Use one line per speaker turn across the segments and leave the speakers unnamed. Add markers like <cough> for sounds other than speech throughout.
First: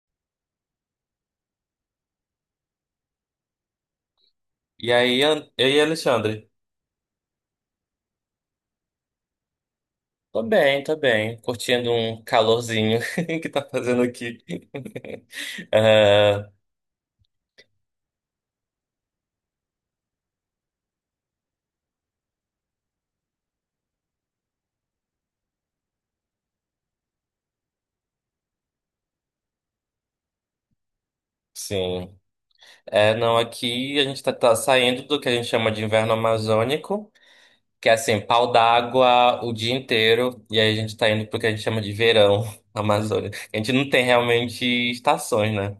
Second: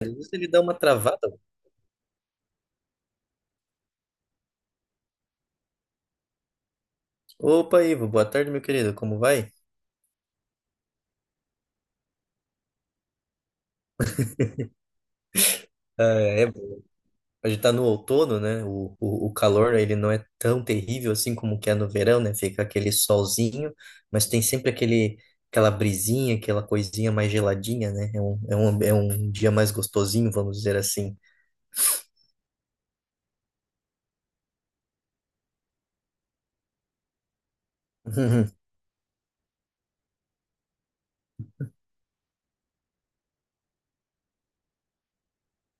Às vezes Ele dá uma travada.
E aí, e aí, Alexandre?
Opa, Ivo, boa tarde, meu querido, como vai?
Tô bem, tô bem. Curtindo um calorzinho <laughs> que tá fazendo aqui. <laughs>
Ah, é,
Ah,
a gente tá no outono, né? O calor, ele não é tão terrível assim como que é no verão, né? Fica aquele solzinho, mas tem sempre aquele, aquela brisinha, aquela coisinha mais geladinha, né? É um dia mais gostosinho, vamos dizer assim.
sim. Não, aqui a gente tá saindo do que a gente chama de inverno amazônico, que é assim, pau
<laughs>
d'água o dia inteiro, e aí a gente tá indo pro que a gente chama de verão <laughs> amazônico. A gente não tem realmente estações, né?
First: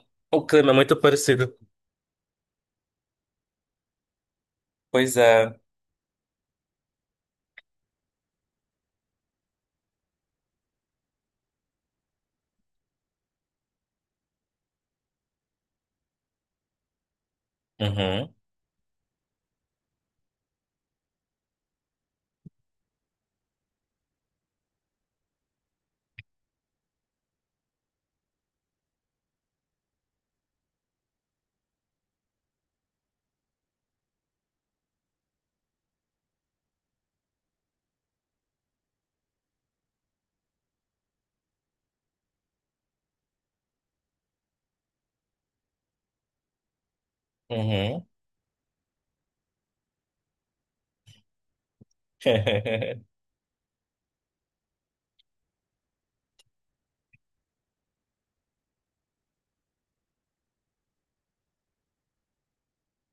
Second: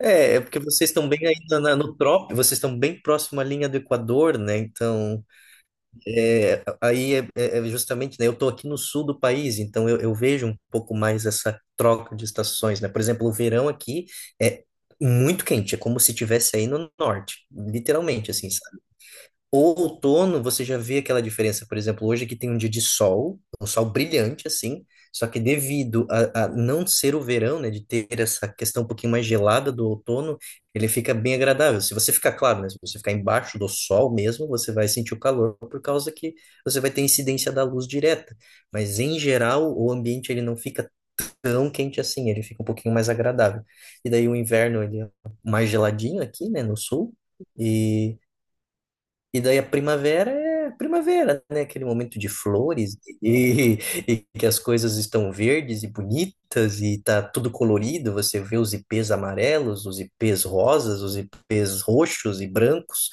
É, é
O
porque
clima é
vocês
muito
estão bem
parecido.
ainda no trópico, vocês estão bem próximo à linha do Equador, né?
Pois
Então,
é.
é, aí é, é justamente, né, eu estou aqui no sul do país, então eu vejo um pouco mais essa troca de estações, né? Por exemplo, o verão aqui é muito quente, é como se tivesse aí no norte, literalmente,
Uhum,
assim, o outono, você já vê aquela diferença. Por exemplo, hoje aqui tem um dia de sol, um sol brilhante, assim, só que devido a não ser o verão, né, de ter essa questão um pouquinho mais gelada do outono, ele fica bem agradável. Se você ficar, claro, né, se você ficar embaixo do sol mesmo, você vai sentir o calor por causa que você vai ter incidência da luz direta. Mas, em geral, o ambiente ele não fica tão quente assim, ele fica um pouquinho mais agradável. E daí o inverno, ele é mais geladinho aqui, né, no sul,
uhum.
e... E daí a primavera é primavera, né? Aquele momento de flores
<laughs>
e, <laughs> e que as coisas estão verdes e bonitas e tá tudo colorido. Você vê os ipês amarelos, os ipês rosas, os ipês roxos e brancos.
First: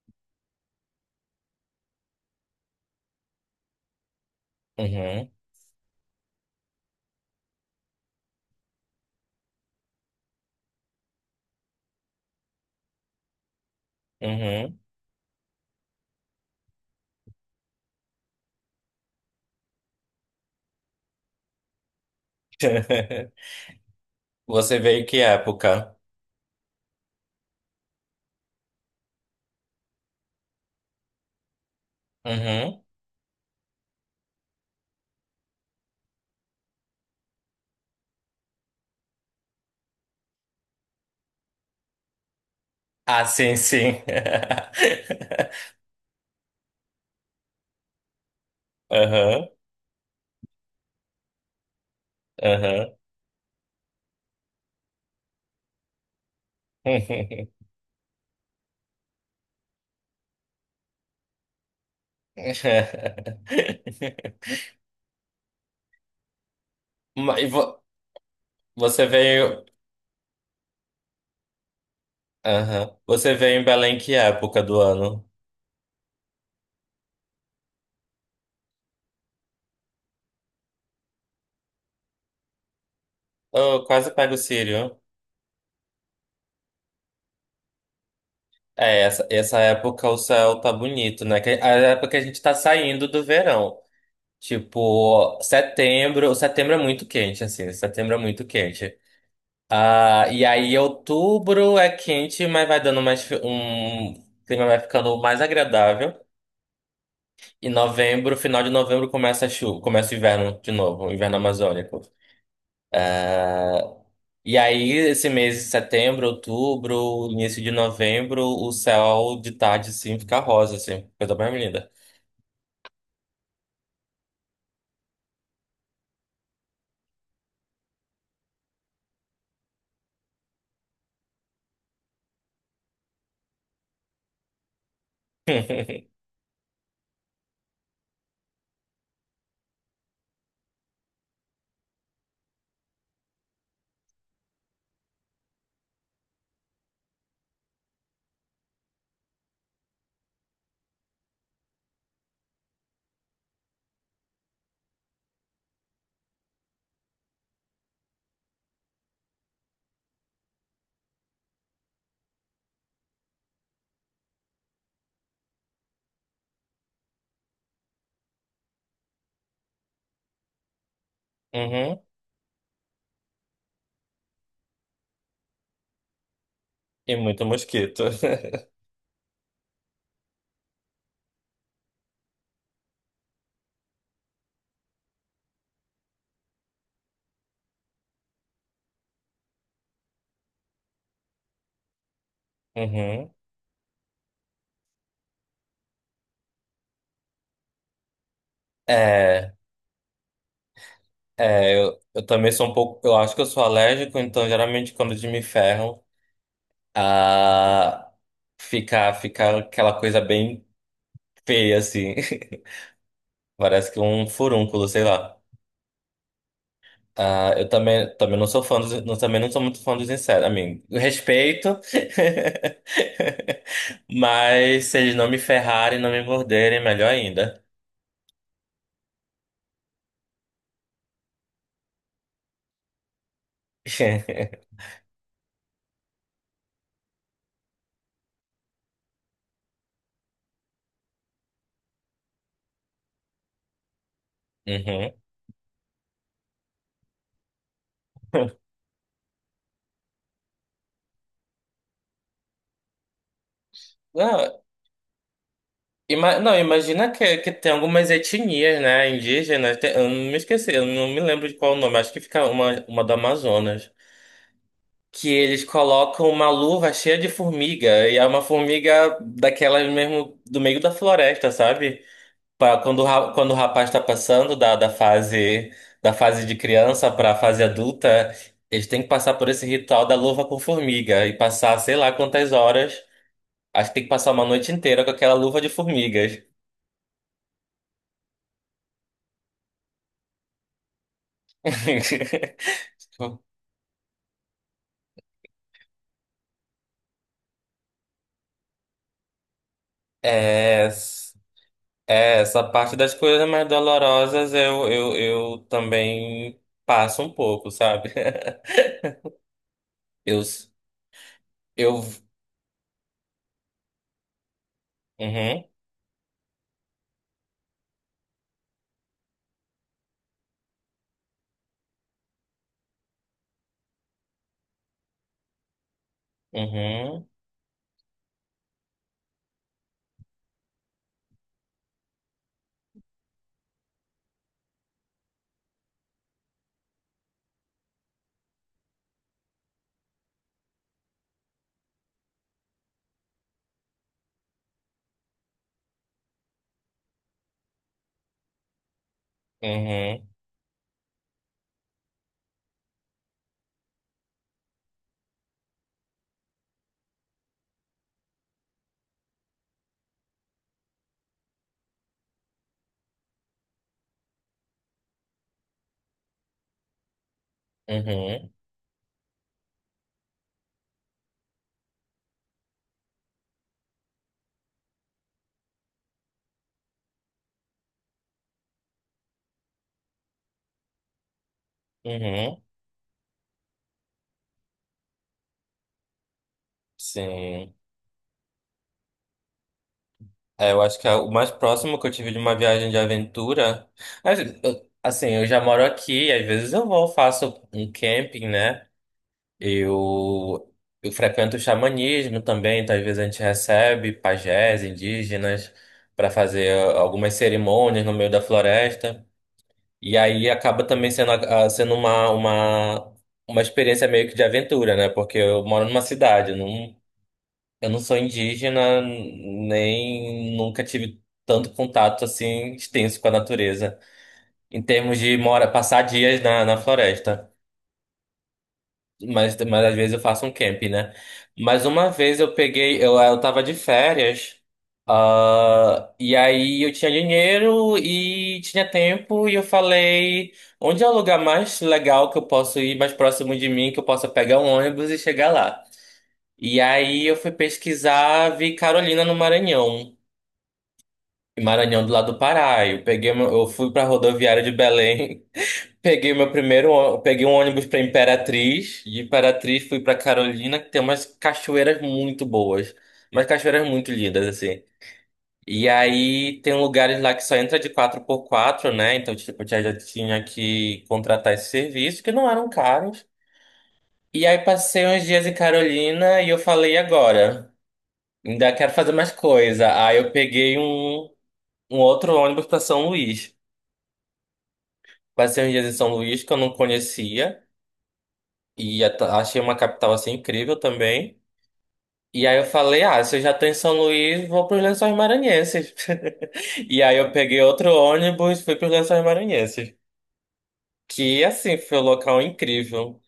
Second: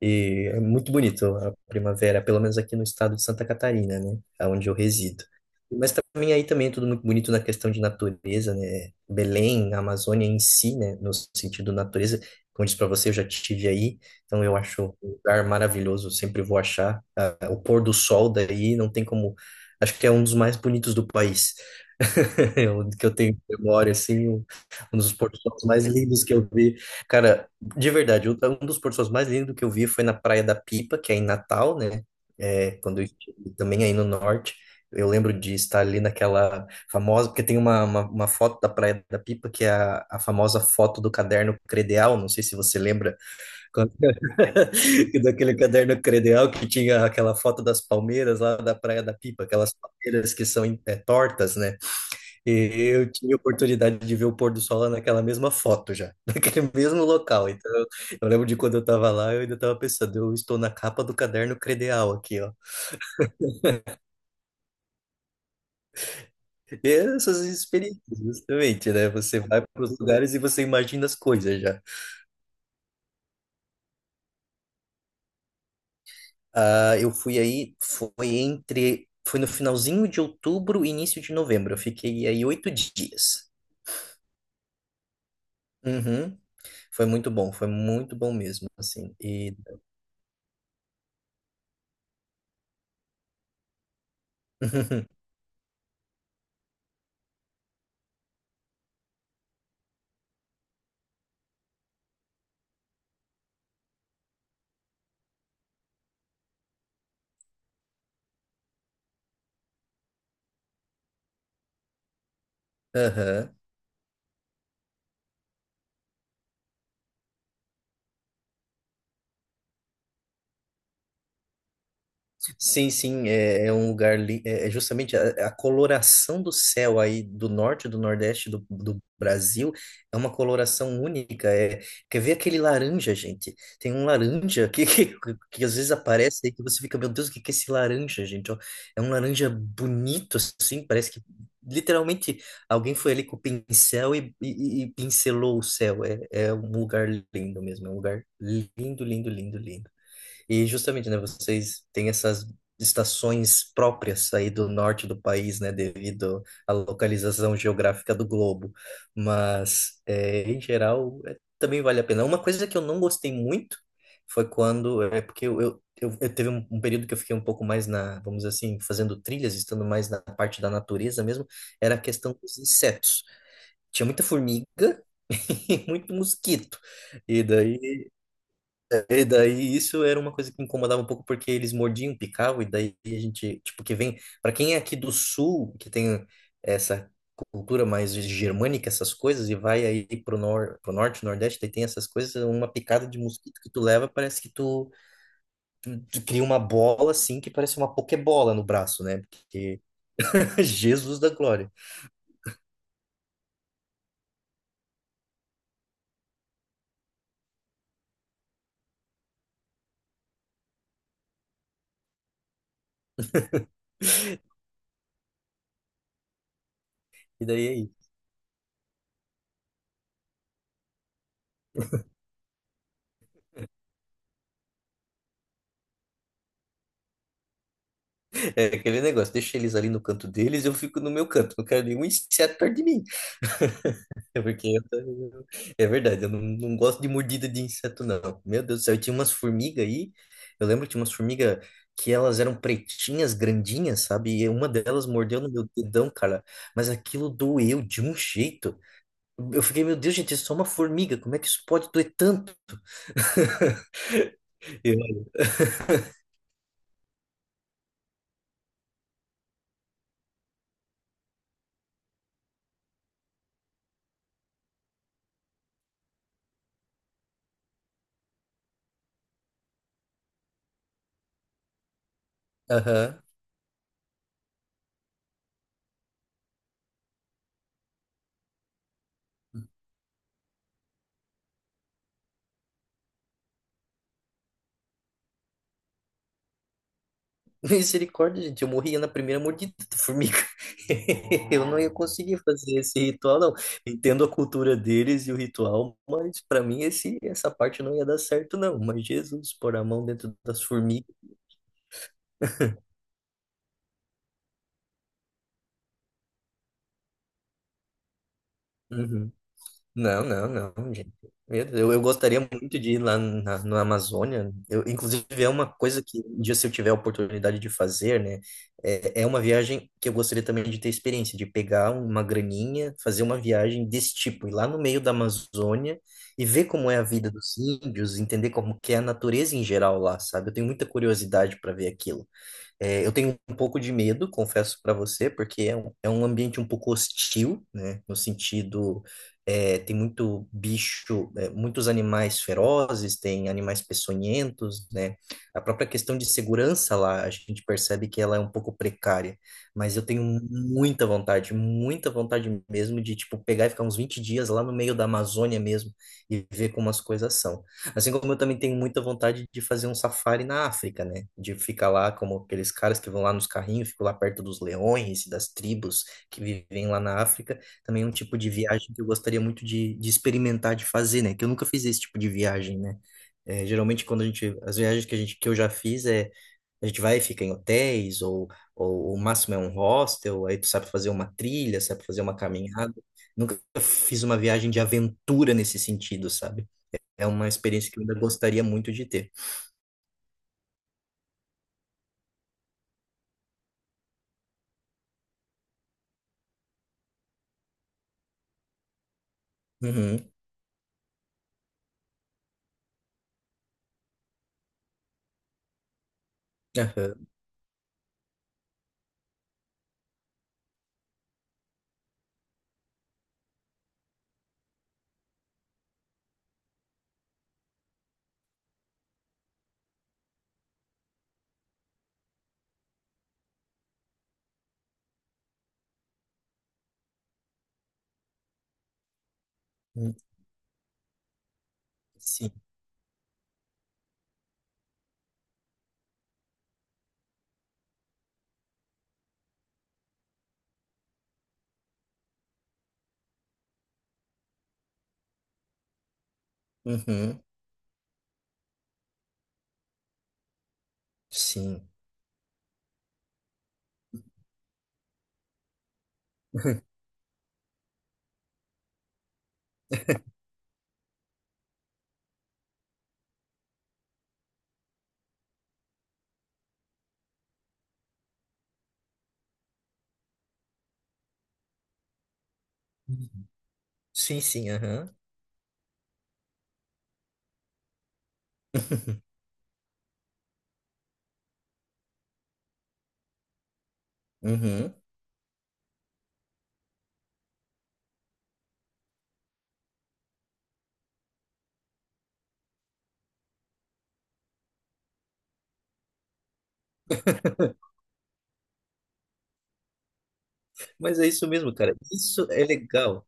E é muito bonito a primavera, pelo menos aqui no estado de Santa Catarina, né? Onde eu resido.
Uhum,
Mas também aí também é tudo muito bonito na questão de natureza, né? Belém, a Amazônia em si, né? No sentido natureza, como eu disse para você, eu já estive aí. Então eu
uhum.
acho lugar maravilhoso, eu sempre vou achar. Ah, o pôr do sol daí não tem como. Acho que é um dos mais bonitos do país. <laughs> O que eu
<laughs>
tenho memória, assim, um
Você
um
veio
dos
que
pôr do sol mais
época?
lindos que eu vi. Cara, de verdade, um dos pôr do sol mais lindos que eu vi foi na Praia da Pipa, que é em Natal, né? É,
Uhum.
quando eu estive também aí no norte. Eu lembro de estar ali naquela famosa, porque tem uma foto da Praia da Pipa, que é a famosa foto do caderno credeal. Não sei se você lembra.
Ah, sim, sim. <laughs>
<laughs> Daquele caderno credencial que tinha aquela foto das palmeiras lá da Praia da Pipa,
Aham,
aquelas palmeiras que são é, tortas, né? E
aham.
eu tive a oportunidade de ver o pôr do sol lá naquela mesma foto já, <laughs> naquele mesmo local.
<laughs>
Então, eu lembro de quando eu tava lá, eu ainda tava pensando, eu estou na capa do caderno credencial aqui, ó. E
Mas
essas
e vo-
experiências, justamente,
Você
né? Você vai
veio.
para os lugares e você imagina as coisas já.
Aham. Você veio em Belém que época do ano?
Ah, eu fui aí, foi entre, foi no finalzinho de outubro e início de novembro. Eu fiquei aí 8 dias.
Eu quase pego o Círio.
Uhum. Foi muito bom mesmo,
É,
assim.
essa,
E,
essa época o céu tá bonito, né? Que é a época que a gente tá saindo do verão.
<laughs>
Tipo, setembro. Setembro é muito quente, assim. Setembro é muito quente. Ah, e aí outubro é quente, mas vai dando mais fi- um o clima vai ficando mais agradável. E novembro, final de novembro começa a chuva, começa o inverno de novo, o inverno amazônico.
aham.
E aí esse mês de setembro, outubro, início de novembro, o céu de tarde sim fica rosa assim, coisa mais linda.
Sim, sim, é, é um lugar, é é justamente a coloração do céu aí do norte, do nordeste do Brasil, é uma coloração única, é, quer ver aquele laranja, gente? Tem um laranja que, <laughs> que às vezes
<laughs>
aparece aí que você fica, meu Deus, o que que é esse laranja, gente? Ó, é um laranja bonito, assim, parece que literalmente alguém foi ali com o pincel e pincelou o céu, é, é um lugar lindo mesmo, é um lugar lindo, lindo, lindo, lindo. E justamente, né, vocês têm essas estações próprias aí do norte do país, né, devido à localização geográfica do globo. Mas, é, em geral, é, também vale a pena. Uma coisa que eu não gostei muito foi quando, é porque eu teve um período que eu fiquei um pouco mais na, vamos dizer assim, fazendo trilhas, estando mais na parte da natureza mesmo, era a
Uhum.
questão dos insetos. Tinha muita formiga <laughs> e muito mosquito.
E
E
muito mosquito.
daí
<laughs>
e daí isso era uma coisa que incomodava um pouco porque eles mordiam, picavam, e daí a gente, tipo, que vem, para quem é aqui do sul, que tem essa cultura mais germânica, essas coisas, e vai aí pro, nor pro norte, nordeste, daí tem essas coisas, uma picada de
Uhum.
mosquito que tu leva, parece que tu, tu cria uma bola assim, que parece uma pokebola no braço, né?
É,
Porque <laughs> Jesus da glória.
eu também sou um pouco, eu acho que eu sou alérgico, então geralmente quando eles me ferram a ficar aquela coisa bem feia, assim. <laughs> Parece que um furúnculo, sei lá.
E
Ah, eu
daí aí,
também, também não sou fã dos, não, também não sou muito fã dos insetos. A mim, respeito, <laughs> mas se eles não me ferrarem, não me morderem, melhor ainda.
é aquele negócio, deixa eles ali no canto deles, eu fico no meu canto, não quero nenhum inseto perto de mim. É porque
<laughs>
eu- é verdade, eu não, não gosto de mordida de inseto, não. Meu Deus do céu, eu tinha umas formigas aí. Eu lembro que tinha umas formigas que elas eram pretinhas, grandinhas, sabe? E uma delas
Uhum.
mordeu no meu dedão, cara. Mas aquilo doeu de um jeito. Eu fiquei, meu Deus, gente, é só uma formiga. Como é que isso pode doer tanto?
Não,
Eu,
não, imagina que tem algumas etnias, né, indígenas. Eu não me esqueci, eu não me lembro de qual o nome. Acho que fica uma do Amazonas. Que eles colocam uma luva cheia de formiga e é uma formiga daquelas mesmo do meio da floresta, sabe? Pra quando,
Aham.
quando o rapaz está passando da fase de criança para a fase adulta, eles têm que passar por esse ritual da luva com formiga e passar sei lá quantas horas. Acho que tem que passar uma noite inteira com aquela luva de formigas.
<laughs> Misericórdia, gente, eu morria na primeira mordida da formiga. <laughs> Eu não ia conseguir fazer
<laughs>
esse ritual, não. Entendo a cultura deles e o ritual, mas para mim esse, essa parte não ia dar certo, não. Mas Jesus, pôr a mão dentro das
É.
formigas.
É, essa parte das coisas mais dolorosas eu também passo um pouco, sabe? <laughs>
Uhum. Não,
Eu,
não, não, gente. Meu Deus, eu
eu,
gostaria muito de ir lá na Amazônia. Eu, inclusive, é
uhum,
uma coisa que, um dia, se eu tiver a oportunidade de fazer, né? É, é uma viagem que eu gostaria também de ter experiência, de pegar uma graninha, fazer uma viagem desse tipo, ir lá no meio da Amazônia e ver como é a
uhum,
vida dos índios, entender como que é a natureza em geral lá, sabe? Eu tenho muita curiosidade para ver aquilo. É, eu tenho um pouco de medo, confesso para você, porque é um ambiente um pouco hostil, né? No sentido, é, tem muito bicho, é, muitos animais ferozes, tem animais peçonhentos, né? A própria questão de segurança lá, a gente percebe que ela é um pouco precária, mas eu tenho
uhum,
muita vontade mesmo de, tipo, pegar e ficar uns 20 dias lá no meio da Amazônia mesmo e ver como as coisas são. Assim como eu também tenho muita vontade de fazer um safari na África, né? De ficar lá como aqueles caras que vão lá nos carrinhos, ficam lá perto dos leões e das tribos que vivem lá na África. Também é um tipo de
uhum,
viagem que eu gostaria muito de experimentar, de fazer, né? Que eu nunca fiz esse tipo de viagem, né? É, geralmente quando a gente, as viagens que a gente, que eu já fiz é a gente vai e fica em hotéis ou o máximo é um hostel, aí tu sabe fazer uma trilha, sabe fazer uma
uhum,
caminhada. Nunca fiz uma viagem de aventura nesse sentido, sabe? É uma
sim.
experiência que eu ainda gostaria muito de ter.
É, eu acho que é o mais próximo que eu tive de uma viagem de aventura, mas, assim, eu já moro aqui, às vezes eu vou, faço um camping, né?
Uhum.
Eu, eu frequento o xamanismo também, então às vezes a gente recebe pajés indígenas para fazer
Aham.
algumas cerimônias no meio da floresta. E aí acaba também sendo, sendo uma experiência meio que de aventura, né? Porque eu moro numa cidade, eu não sou indígena, nem nunca tive tanto contato assim extenso com a natureza, em termos de mora, passar dias na, na floresta. Mas às vezes
Hum,
eu faço um camp, né? Mas uma vez
sim.
eu peguei, eu tava de férias, e aí eu tinha dinheiro e tinha tempo, e eu falei, onde é o lugar mais legal que eu posso ir, mais próximo de mim, que eu possa pegar um ônibus e chegar lá? E aí eu
Uhum.
fui pesquisar, vi Carolina no Maranhão,
Sim.
Maranhão do lado do Pará. Eu peguei, eu fui pra rodoviária de Belém. Peguei meu
<laughs>
peguei um ônibus para Imperatriz, de Imperatriz fui para Carolina, que tem umas cachoeiras muito boas, umas cachoeiras muito lindas assim. E aí tem lugares lá que só entra de quatro por quatro, né? Então, tipo, eu já tinha que contratar esse serviço, que não eram caros.
Sim,
E aí
sim,
passei
aham.
uns dias em Carolina e eu falei, "E agora, ainda quero fazer mais
<laughs>
coisa." Aí eu peguei um outro ônibus para São Luís.
Uhum.
Passei uns dias em São Luís que eu não conhecia. E achei uma capital assim incrível também. E aí eu falei, ah, se eu já tô em São Luís, vou pros Lençóis Maranhenses. <laughs> E aí eu peguei outro ônibus, fui pros Lençóis Maranhenses.
Mas é
Que
isso mesmo,
assim,
cara.
foi um local
Isso é
incrível.
legal.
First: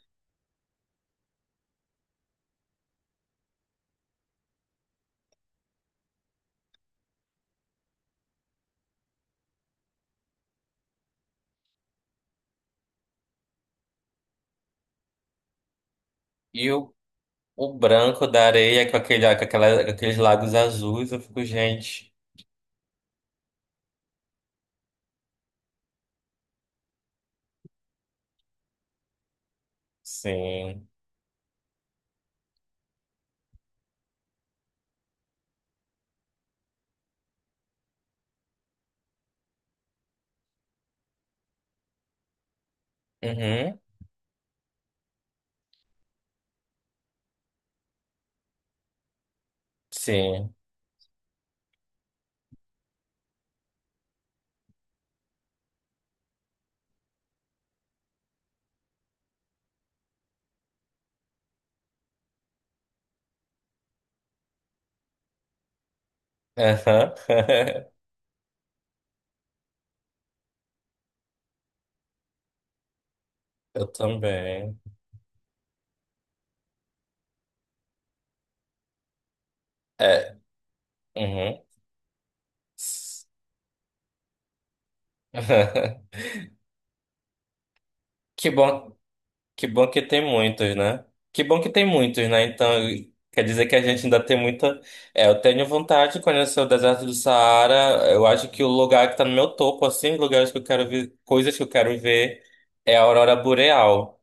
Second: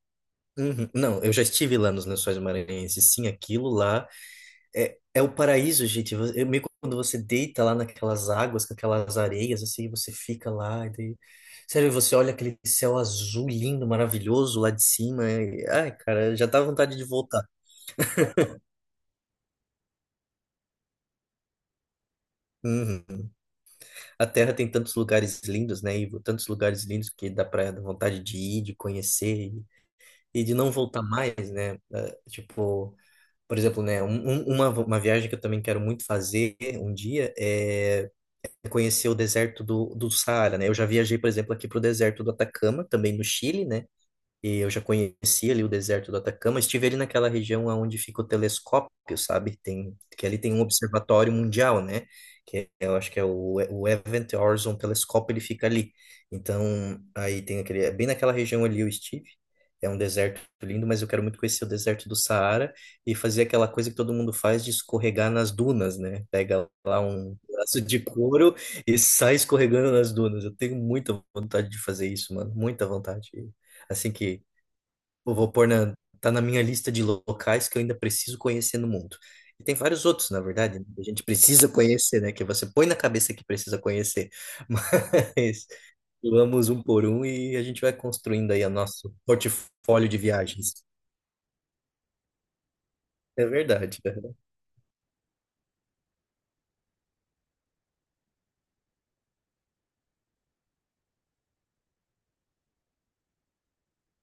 Uhum. Não, eu já estive lá nos Lençóis Maranhenses. Sim, aquilo lá é, é o paraíso, gente. Eu, meio quando você deita lá naquelas águas, com aquelas areias, assim, você fica lá. E daí... Sério, você olha aquele céu azul lindo, maravilhoso lá de cima. Ai, cara, já dá
E
vontade de voltar.
o branco da areia com, aquele, com aqueles lagos azuis, eu fico, gente.
Uhum. A Terra tem tantos lugares lindos, né, Ivo? Tantos lugares lindos que dá pra dar vontade de ir, de conhecer e de não
Sim.
voltar mais, né? Ah, tipo, por exemplo, né, uma viagem que eu também quero muito fazer um dia é conhecer o deserto do Saara, né? Eu já viajei, por exemplo, aqui pro deserto do Atacama, também no Chile,
Uhum.
né? E eu já conheci ali o deserto do Atacama, estive ali naquela região onde fica o telescópio, sabe? Tem, que ali tem
Sim.
um observatório mundial, né? Eu acho que é o Event Horizon Telescope, ele fica ali. Então, aí tem aquele, é bem naquela região ali eu estive. É um deserto lindo, mas eu quero muito conhecer o deserto do Saara e fazer aquela coisa que todo mundo faz de escorregar nas dunas, né? Pega lá
Aham.
um pedaço
<laughs>
de couro e sai escorregando nas dunas. Eu tenho muita vontade de fazer isso, mano, muita vontade.
Eu
Assim que
também.
vou pôr tá na minha lista de locais que eu ainda preciso conhecer no mundo. E tem vários outros,
É.
na verdade, né, que a gente
Uhum.
precisa conhecer, né? Que você põe na cabeça que precisa conhecer. <laughs> Mas
<laughs>
vamos um por um e a gente vai
Que
construindo aí o
bom
nosso
Que bom que
portfólio de
tem muitos,
viagens.
né? Que bom que tem muitos, né? Então, quer
É
dizer que a
verdade,
gente ainda
cara.
tem muita. É, eu tenho vontade de conhecer o deserto do Saara. Eu acho que o lugar que tá no meu topo, assim, lugares que eu quero ver, coisas que eu quero ver, é a aurora boreal.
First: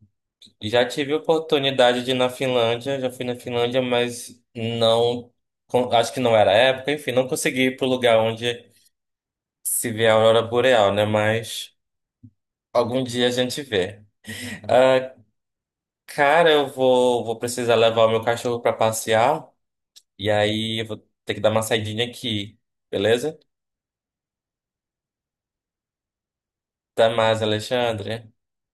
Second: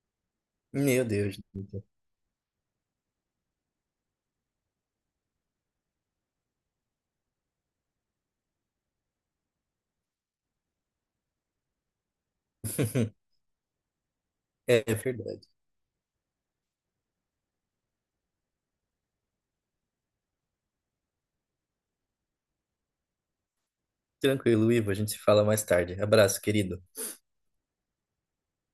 Já
Meu
tive a
Deus.
oportunidade de ir na Finlândia, já fui na Finlândia, mas não. Acho que não era a época, enfim, não consegui ir pro lugar onde se vê a aurora boreal, né? Mas algum dia a
<laughs>
gente vê.
É
Ah,
verdade.
cara, eu vou, vou precisar levar o meu cachorro pra passear. E aí eu vou ter que dar uma saidinha aqui, beleza?
Tranquilo, Ivo, a gente se fala mais tarde. Abraço, querido.
Até mais, Alexandre.